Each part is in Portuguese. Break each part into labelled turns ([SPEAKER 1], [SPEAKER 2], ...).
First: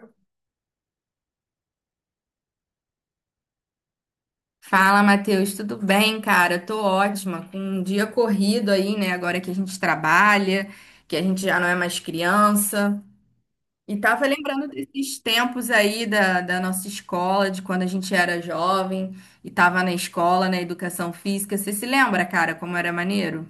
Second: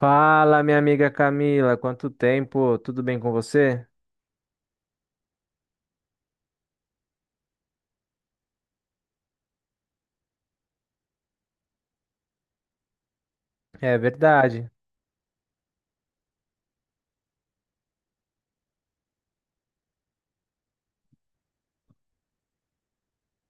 [SPEAKER 1] Fala, minha amiga Camila, quanto tempo? Tudo bem com você?
[SPEAKER 2] Fala, Matheus, tudo bem, cara? Tô ótima, com um dia corrido aí, né? Agora que a gente trabalha, que a gente já não é mais criança. E
[SPEAKER 1] É
[SPEAKER 2] tava lembrando
[SPEAKER 1] verdade.
[SPEAKER 2] desses tempos aí da nossa escola, de quando a gente era jovem e tava na escola, na educação física. Você se lembra, cara, como era maneiro?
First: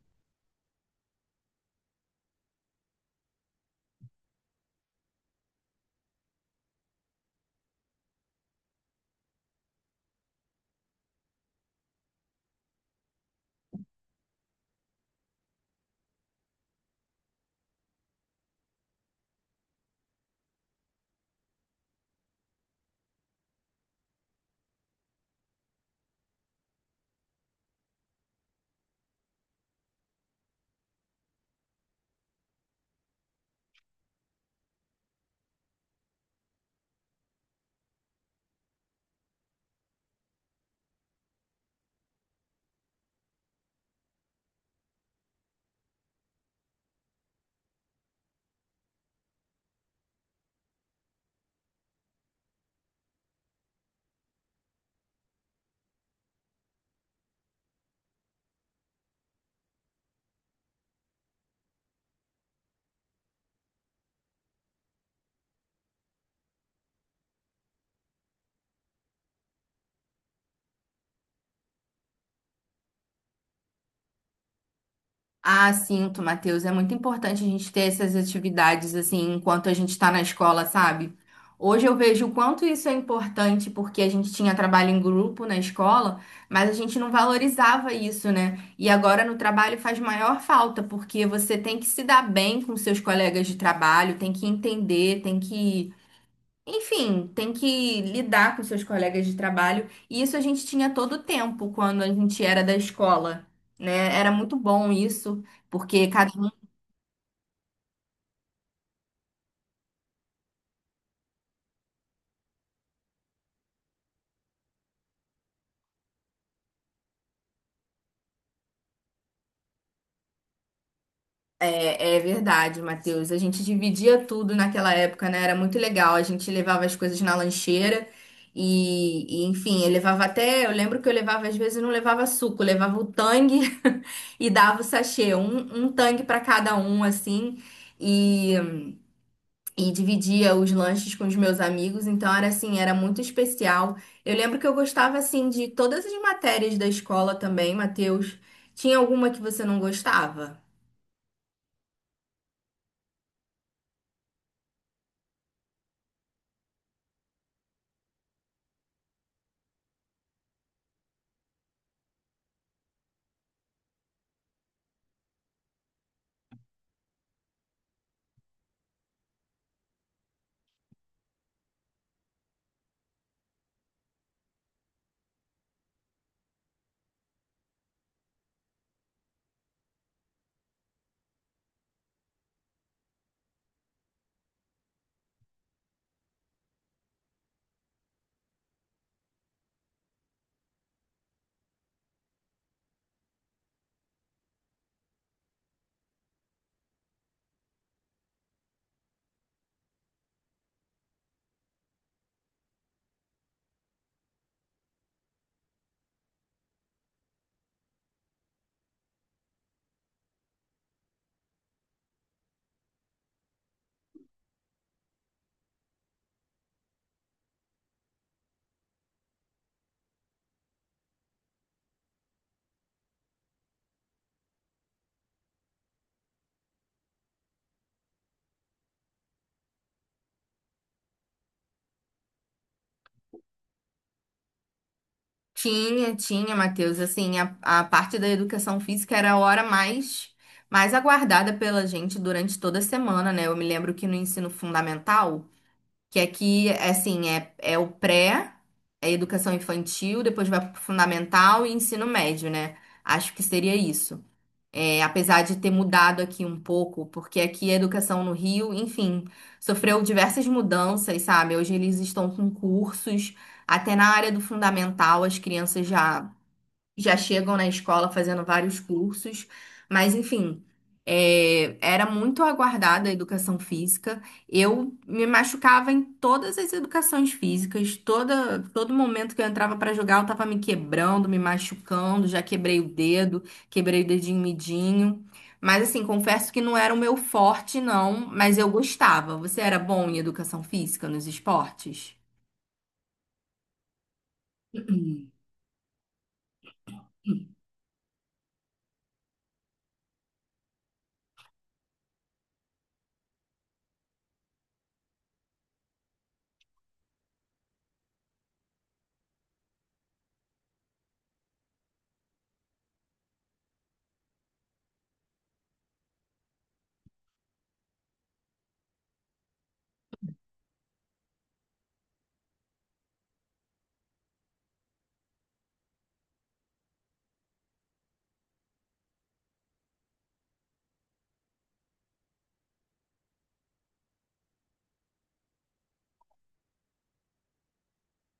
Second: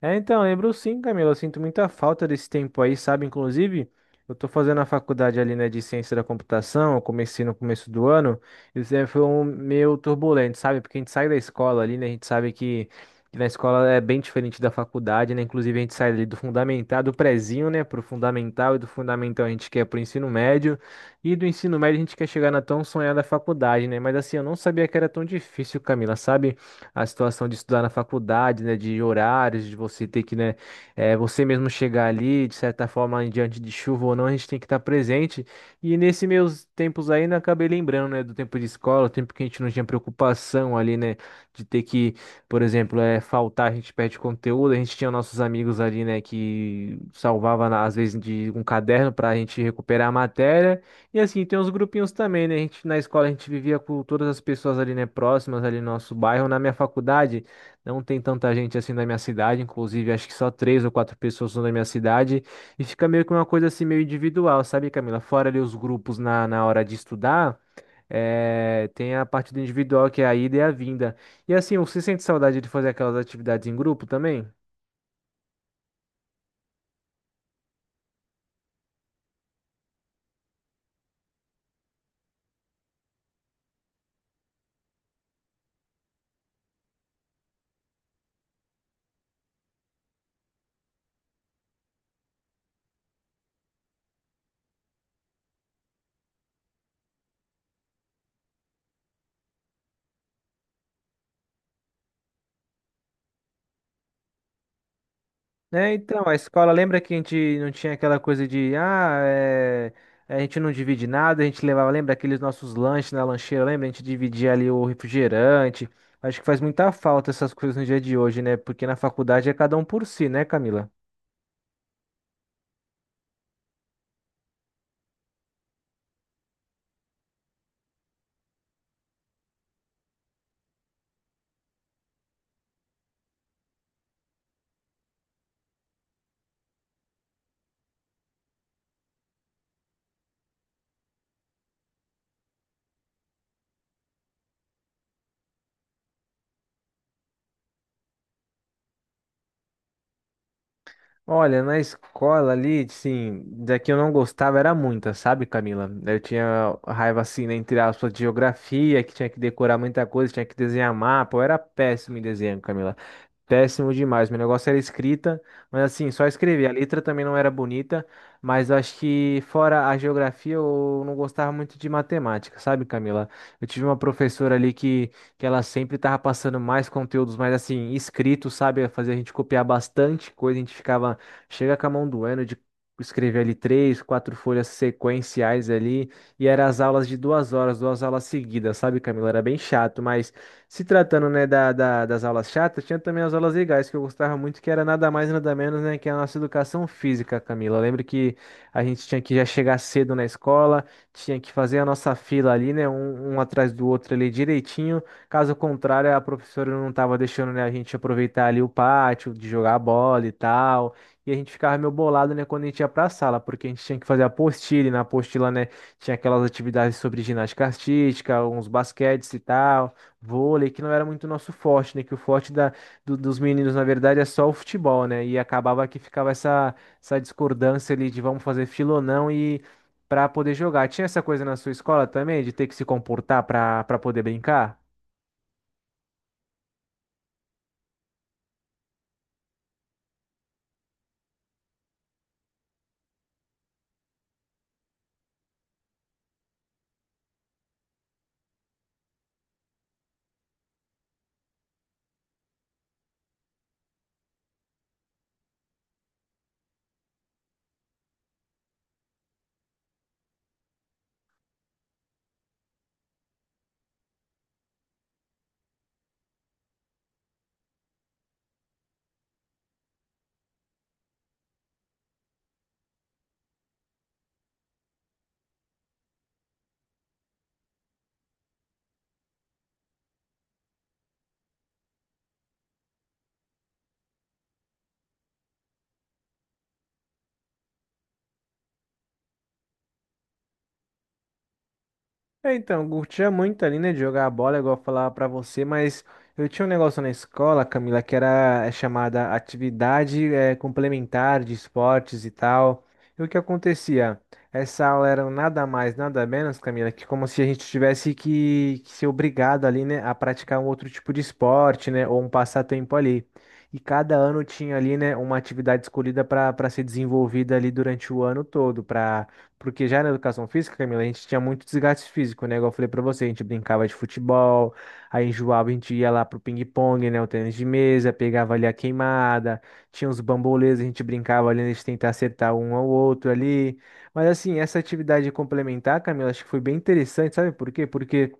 [SPEAKER 1] É, então, lembro sim, Camila. Eu sinto muita falta desse tempo aí, sabe? Inclusive, eu tô fazendo a faculdade ali, né, de ciência da computação. Eu comecei no começo do ano. Isso aí foi um meio turbulento, sabe? Porque a gente sai da escola ali, né? A gente sabe que na escola é bem diferente da faculdade, né? Inclusive, a gente sai ali do fundamental, do prezinho, né, pro fundamental. E do fundamental a gente quer pro ensino médio. E do ensino médio a gente quer chegar na tão sonhada faculdade, né? Mas assim, eu não sabia que era tão difícil, Camila, sabe? A situação de estudar na faculdade, né, de horários, de você ter que, né, você mesmo chegar ali, de certa forma, em diante de chuva ou não, a gente tem que estar presente. E nesse meus tempos aí, né, acabei lembrando, né, do tempo de escola, o tempo que a gente não tinha preocupação ali, né, de ter que, por exemplo, faltar, a gente perde conteúdo, a gente tinha nossos amigos ali, né, que salvava, às vezes, de um caderno para a gente recuperar a matéria. E assim, tem uns grupinhos também, né? A gente, na escola a gente vivia com todas as pessoas ali, né, próximas ali no nosso bairro. Na minha faculdade não tem tanta gente assim da minha cidade, inclusive acho que só três ou quatro pessoas são da minha cidade. E fica meio que uma coisa assim meio individual, sabe, Camila? Fora ali os grupos na hora de estudar. Tem a parte do individual que é a ida e a vinda. E assim, você sente saudade de fazer aquelas atividades em grupo também?
[SPEAKER 2] Ah, sinto, Matheus. É muito importante a gente ter essas atividades assim enquanto a gente está na escola, sabe? Hoje eu vejo o quanto isso é importante porque a gente tinha trabalho em grupo na escola, mas a gente não valorizava isso, né? E agora no trabalho faz maior falta porque você tem que se dar bem com seus colegas de trabalho, tem que entender, tem que, enfim, tem que lidar com seus colegas de trabalho. E isso a gente tinha todo o tempo quando a gente era da escola, né? Era muito bom isso,
[SPEAKER 1] É,
[SPEAKER 2] porque
[SPEAKER 1] então,
[SPEAKER 2] cada
[SPEAKER 1] a
[SPEAKER 2] um.
[SPEAKER 1] escola, lembra que a gente não tinha aquela coisa de, a gente não divide nada, a gente levava, lembra aqueles nossos lanches na lancheira, lembra? A gente dividia ali o refrigerante. Acho que faz muita falta essas coisas no dia de hoje, né? Porque na faculdade é cada um por si, né, Camila?
[SPEAKER 2] É, é verdade, Matheus. A gente dividia tudo naquela época, né? Era muito legal. A gente levava as coisas na lancheira enfim, eu levava até. Eu lembro que eu levava, às vezes, eu não levava suco, eu levava o tangue e dava o sachê, um tangue para cada um, assim. E. e dividia os lanches com os meus amigos, então era assim, era muito especial. Eu lembro que eu gostava assim de todas as matérias da escola também, Matheus. Tinha alguma que você não gostava?
[SPEAKER 1] Olha, na escola ali, sim, daqui eu não gostava era muita, sabe, Camila? Eu tinha raiva, assim, né, entre aspas, de geografia, que tinha que decorar muita coisa, tinha que desenhar mapa, eu era péssimo em desenho, Camila. Péssimo demais. Meu negócio era escrita, mas assim, só escrever. A letra também não era bonita, mas eu acho que fora a geografia, eu não gostava muito de matemática, sabe, Camila? Eu tive uma professora ali que ela sempre tava passando mais conteúdos, mas assim, escrito, sabe? Fazia a gente copiar bastante coisa, a gente ficava, chega com a mão doendo de escrever ali três, quatro folhas sequenciais ali, e eram as aulas de 2 horas, duas aulas seguidas, sabe, Camila? Era bem chato, mas. Se tratando, né, das aulas chatas, tinha também as aulas legais que eu gostava muito, que era nada mais, nada menos, né, que a nossa educação física, Camila. Eu lembro que a gente tinha que já chegar cedo na escola, tinha que fazer a nossa fila ali, né, um atrás do outro ali direitinho. Caso contrário, a professora não estava deixando, né, a gente aproveitar ali o pátio, de jogar bola e tal. E a gente ficava meio bolado, né, quando a gente ia pra sala, porque a gente tinha que fazer a apostila, e na apostila, né, tinha aquelas atividades sobre ginástica artística, uns basquetes e tal vôlei, que não era muito nosso forte, né? Que o forte da, dos meninos, na verdade, é só o futebol, né? E acabava que ficava essa discordância ali de vamos fazer fila ou não e para poder jogar. Tinha essa coisa na sua escola também, de ter que se comportar para poder brincar?
[SPEAKER 2] Tinha, tinha, Matheus. Assim, a parte da educação física era a hora mais aguardada pela gente durante toda a semana, né? Eu me lembro que no ensino fundamental, que aqui, assim, é, o pré, é educação infantil, depois vai pro fundamental e ensino médio, né? Acho que seria isso. É, apesar de ter mudado aqui um pouco, porque aqui a educação no Rio, enfim, sofreu diversas mudanças, sabe? Hoje eles estão com cursos, até na área do fundamental, as crianças já chegam na escola fazendo vários cursos, mas enfim, era muito aguardada a educação física. Eu me machucava em todas as educações físicas, toda, todo momento que eu entrava para jogar, eu estava me quebrando, me machucando, já quebrei o dedo, quebrei o dedinho midinho. Mas assim, confesso que não era o meu forte, não, mas eu gostava. Você era bom em educação física nos esportes?
[SPEAKER 1] É, então, eu curtia muito ali, né, de jogar a bola, igual eu falava pra você, mas eu tinha um negócio na escola, Camila, que era chamada atividade complementar de esportes e tal. E o que acontecia? Essa aula era nada mais, nada menos, Camila, que como se a gente tivesse que ser obrigado ali, né, a praticar um outro tipo de esporte, né, ou um passatempo ali. E cada ano tinha ali, né, uma atividade escolhida para ser desenvolvida ali durante o ano todo, para porque já na educação física, Camila, a gente tinha muito desgaste físico, né? Igual eu falei pra você, a gente brincava de futebol, aí enjoava, a gente ia lá pro ping-pong, né? O tênis de mesa, pegava ali a queimada, tinha uns bambolês, a gente brincava ali, a gente tentar acertar um ao outro ali. Mas assim, essa atividade complementar, Camila, acho que foi bem interessante, sabe por quê? Porque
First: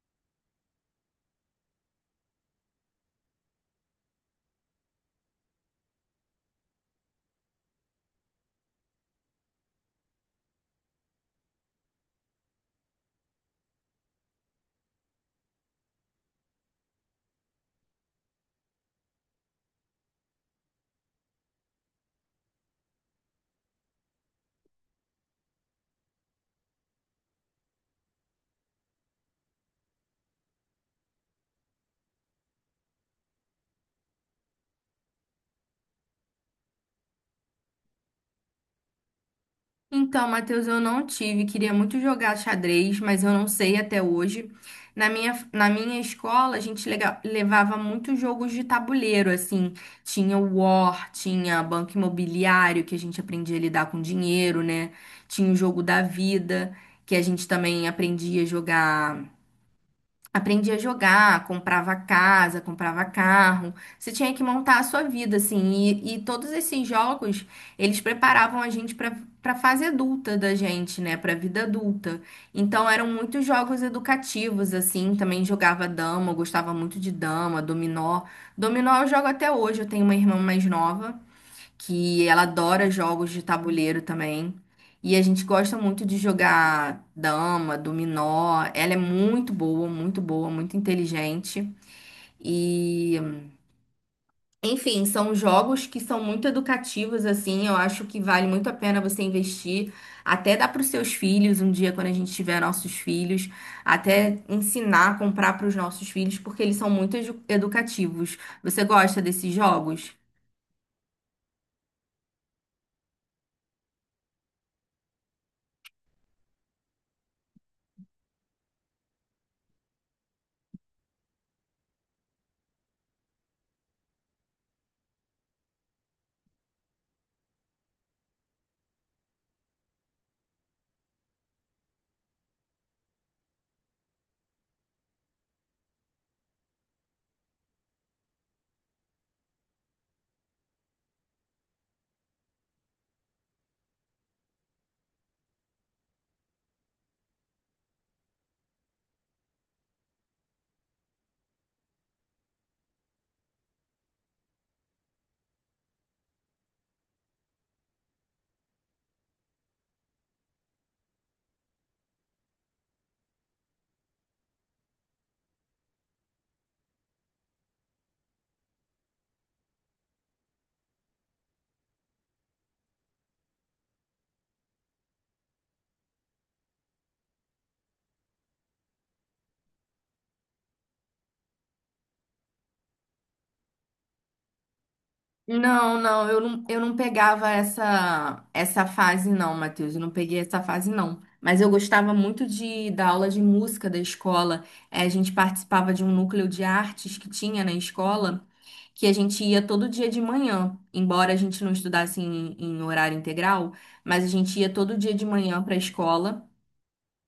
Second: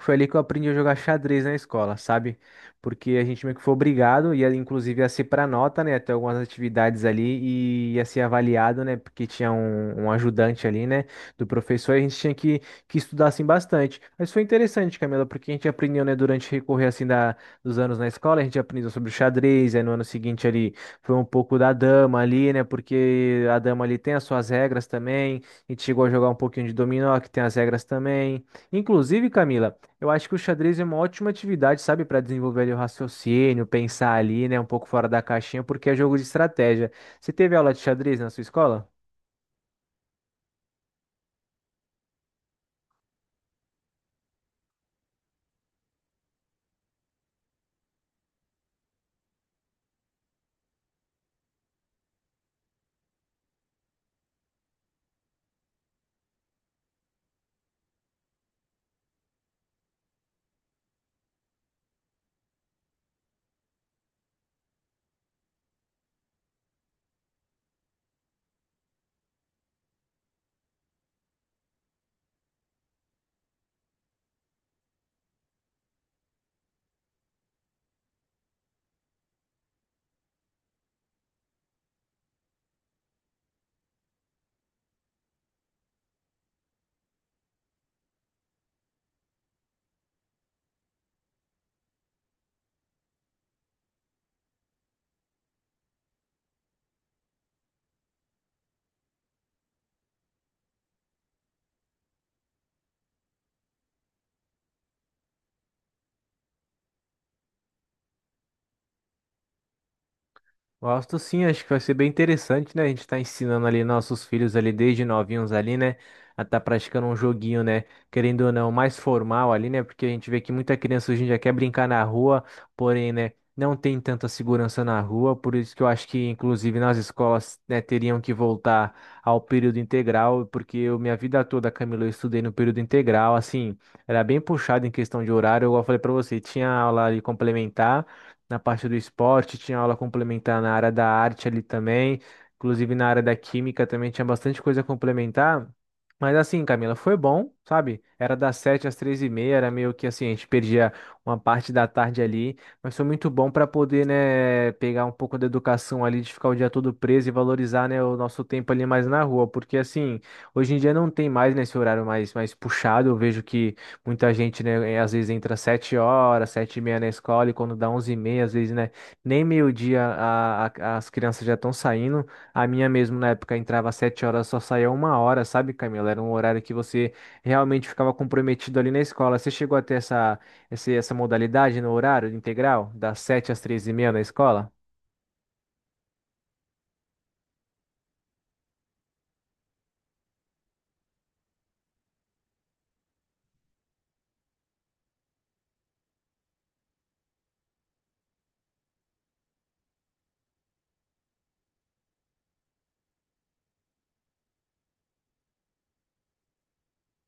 [SPEAKER 1] foi ali que eu aprendi a jogar xadrez na escola, sabe? Porque a gente meio que foi obrigado, ia, inclusive a ser para nota, né? Até algumas atividades ali e ia ser avaliado, né? Porque tinha um, ajudante ali, né? Do professor, e a gente tinha que estudar assim bastante. Mas foi interessante, Camila, porque a gente aprendeu, né, durante o recorrer assim dos anos na escola, a gente aprendeu sobre o xadrez, aí no ano seguinte ali foi um pouco da dama ali, né? Porque a dama ali tem as suas regras também, a gente chegou a jogar um pouquinho de dominó, que tem as regras também. Inclusive, Camila. Eu acho que o xadrez é uma ótima atividade, sabe, para desenvolver ali o raciocínio, pensar ali, né, um pouco fora da caixinha, porque é jogo de estratégia. Você teve aula de xadrez na sua escola?
[SPEAKER 2] Então, Matheus, eu não tive, queria muito jogar xadrez, mas eu não sei até hoje. Na minha escola, a gente levava muitos jogos de tabuleiro, assim. Tinha o War, tinha Banco Imobiliário, que a gente aprendia a lidar com dinheiro, né? Tinha o jogo da vida, que a gente também aprendia a jogar. Aprendi a jogar, comprava casa, comprava carro. Você tinha que montar a sua vida, assim. E todos esses jogos, eles preparavam a gente para fase adulta da gente, né? Para vida adulta. Então eram muitos jogos educativos, assim. Também jogava dama, eu gostava muito de dama, dominó. Dominó eu jogo até hoje. Eu tenho uma irmã mais nova que ela adora jogos de tabuleiro também. E a gente gosta muito de jogar dama, dominó. Ela é muito boa, muito boa, muito inteligente. E, enfim, são jogos que são muito educativos, assim. Eu acho que vale muito a pena você investir, até dar para os seus filhos um dia, quando a gente tiver nossos filhos, até ensinar, comprar para os nossos filhos, porque eles são muito edu- educativos. Você gosta desses jogos?
[SPEAKER 1] Gosto sim, acho que vai ser bem interessante, né? A gente tá ensinando ali nossos filhos ali desde novinhos ali, né? A tá praticando um joguinho, né? Querendo ou não, mais formal ali, né? Porque a gente vê que muita criança hoje em dia quer brincar na rua, porém, né? Não tem tanta segurança na rua, por isso que eu acho que, inclusive, nas escolas, né, teriam que voltar ao período integral, porque eu, minha vida toda, Camilo, eu estudei no período integral, assim, era bem puxado em questão de horário, igual eu falei pra você, tinha aula ali complementar na parte do esporte, tinha aula complementar na área da arte ali também, inclusive na área da química também tinha bastante coisa complementar. Mas assim, Camila, foi bom, sabe? Era das 7h às 15h30, era meio que assim, a gente perdia uma parte da tarde ali, mas foi muito bom para poder, né, pegar um pouco da educação ali, de ficar o dia todo preso e valorizar, né, o nosso tempo ali mais na rua, porque assim, hoje em dia não tem mais nesse horário mais, puxado, eu vejo que muita gente, né, às vezes entra 7h, 7h30 na escola e quando dá 11h30, às vezes, né, nem meio-dia as crianças já estão saindo. A minha mesmo, na época, entrava 7h, só saía 1h, sabe, Camila? Era um horário que você realmente ficava comprometido ali na escola. Você chegou a ter essa, essa modalidade no horário integral, das 7h às 15h30 na escola?
[SPEAKER 2] Não, não, eu não pegava essa fase não, Matheus, eu não peguei essa fase não. Mas eu gostava muito de da aula de música da escola. A gente participava de um núcleo de artes que tinha na escola, que a gente ia todo dia de manhã, embora a gente não estudasse em horário integral, mas a gente ia todo dia de manhã para a escola.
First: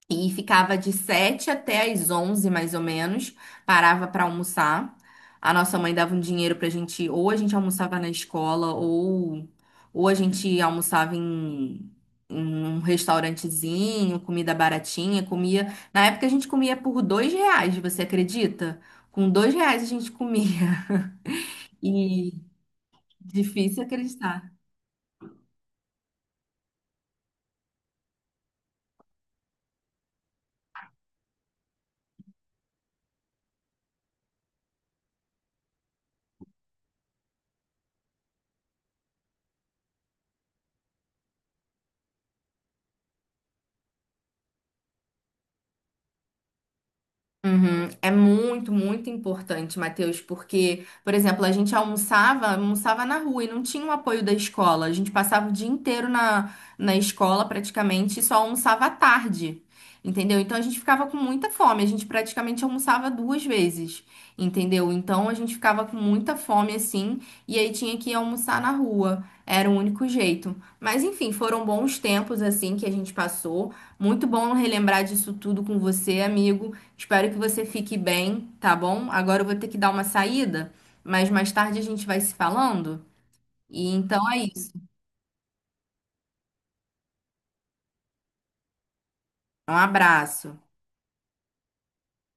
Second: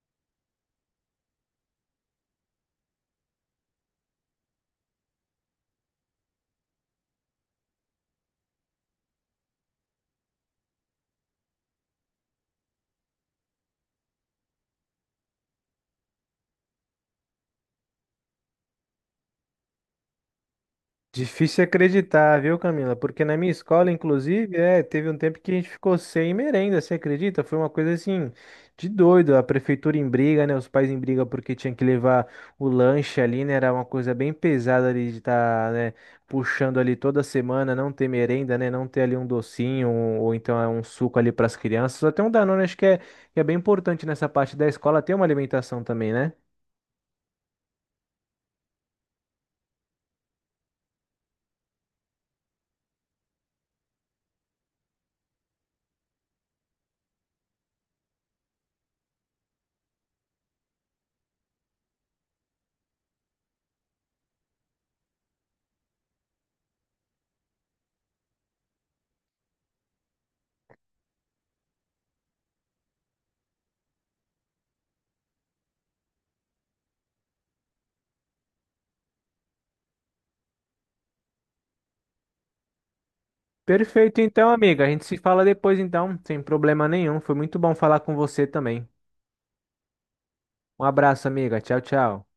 [SPEAKER 2] E ficava de 7h até as 11h mais ou menos. Parava para almoçar. A nossa mãe dava um dinheiro pra gente, ou a gente almoçava na escola, ou a gente almoçava em um restaurantezinho, comida baratinha, comia. Na época a gente comia por R$ 2, você acredita? Com R$ 2 a gente comia.
[SPEAKER 1] Difícil
[SPEAKER 2] E
[SPEAKER 1] acreditar, viu, Camila? Porque na minha
[SPEAKER 2] difícil
[SPEAKER 1] escola,
[SPEAKER 2] acreditar.
[SPEAKER 1] inclusive, teve um tempo que a gente ficou sem merenda, você acredita? Foi uma coisa assim de doido. A prefeitura em briga, né? Os pais em briga porque tinha que levar o lanche ali, né? Era uma coisa bem pesada ali de estar, né, puxando ali toda semana, não ter merenda, né? Não ter ali um docinho ou então é um suco ali para as crianças. Até um Danone, acho que é bem importante nessa parte da escola ter uma alimentação também, né?
[SPEAKER 2] Uhum. É muito, muito importante, Matheus, porque, por exemplo, a gente almoçava na rua e não tinha o apoio da escola. A gente passava o dia inteiro na escola praticamente e só almoçava à tarde, entendeu? Então a gente ficava com muita fome, a gente praticamente almoçava duas vezes, entendeu? Então a gente ficava com muita fome assim e aí tinha que ir almoçar na rua. Era o único jeito. Mas enfim, foram bons tempos assim que a gente passou. Muito bom relembrar disso tudo com você, amigo. Espero que você fique bem, tá bom? Agora eu vou ter que dar uma saída, mas mais tarde a gente vai se falando. E
[SPEAKER 1] Perfeito,
[SPEAKER 2] então é
[SPEAKER 1] então,
[SPEAKER 2] isso.
[SPEAKER 1] amiga. A gente se fala depois, então, sem problema nenhum. Foi muito bom falar com você também.
[SPEAKER 2] Um abraço.
[SPEAKER 1] Um abraço, amiga. Tchau, tchau.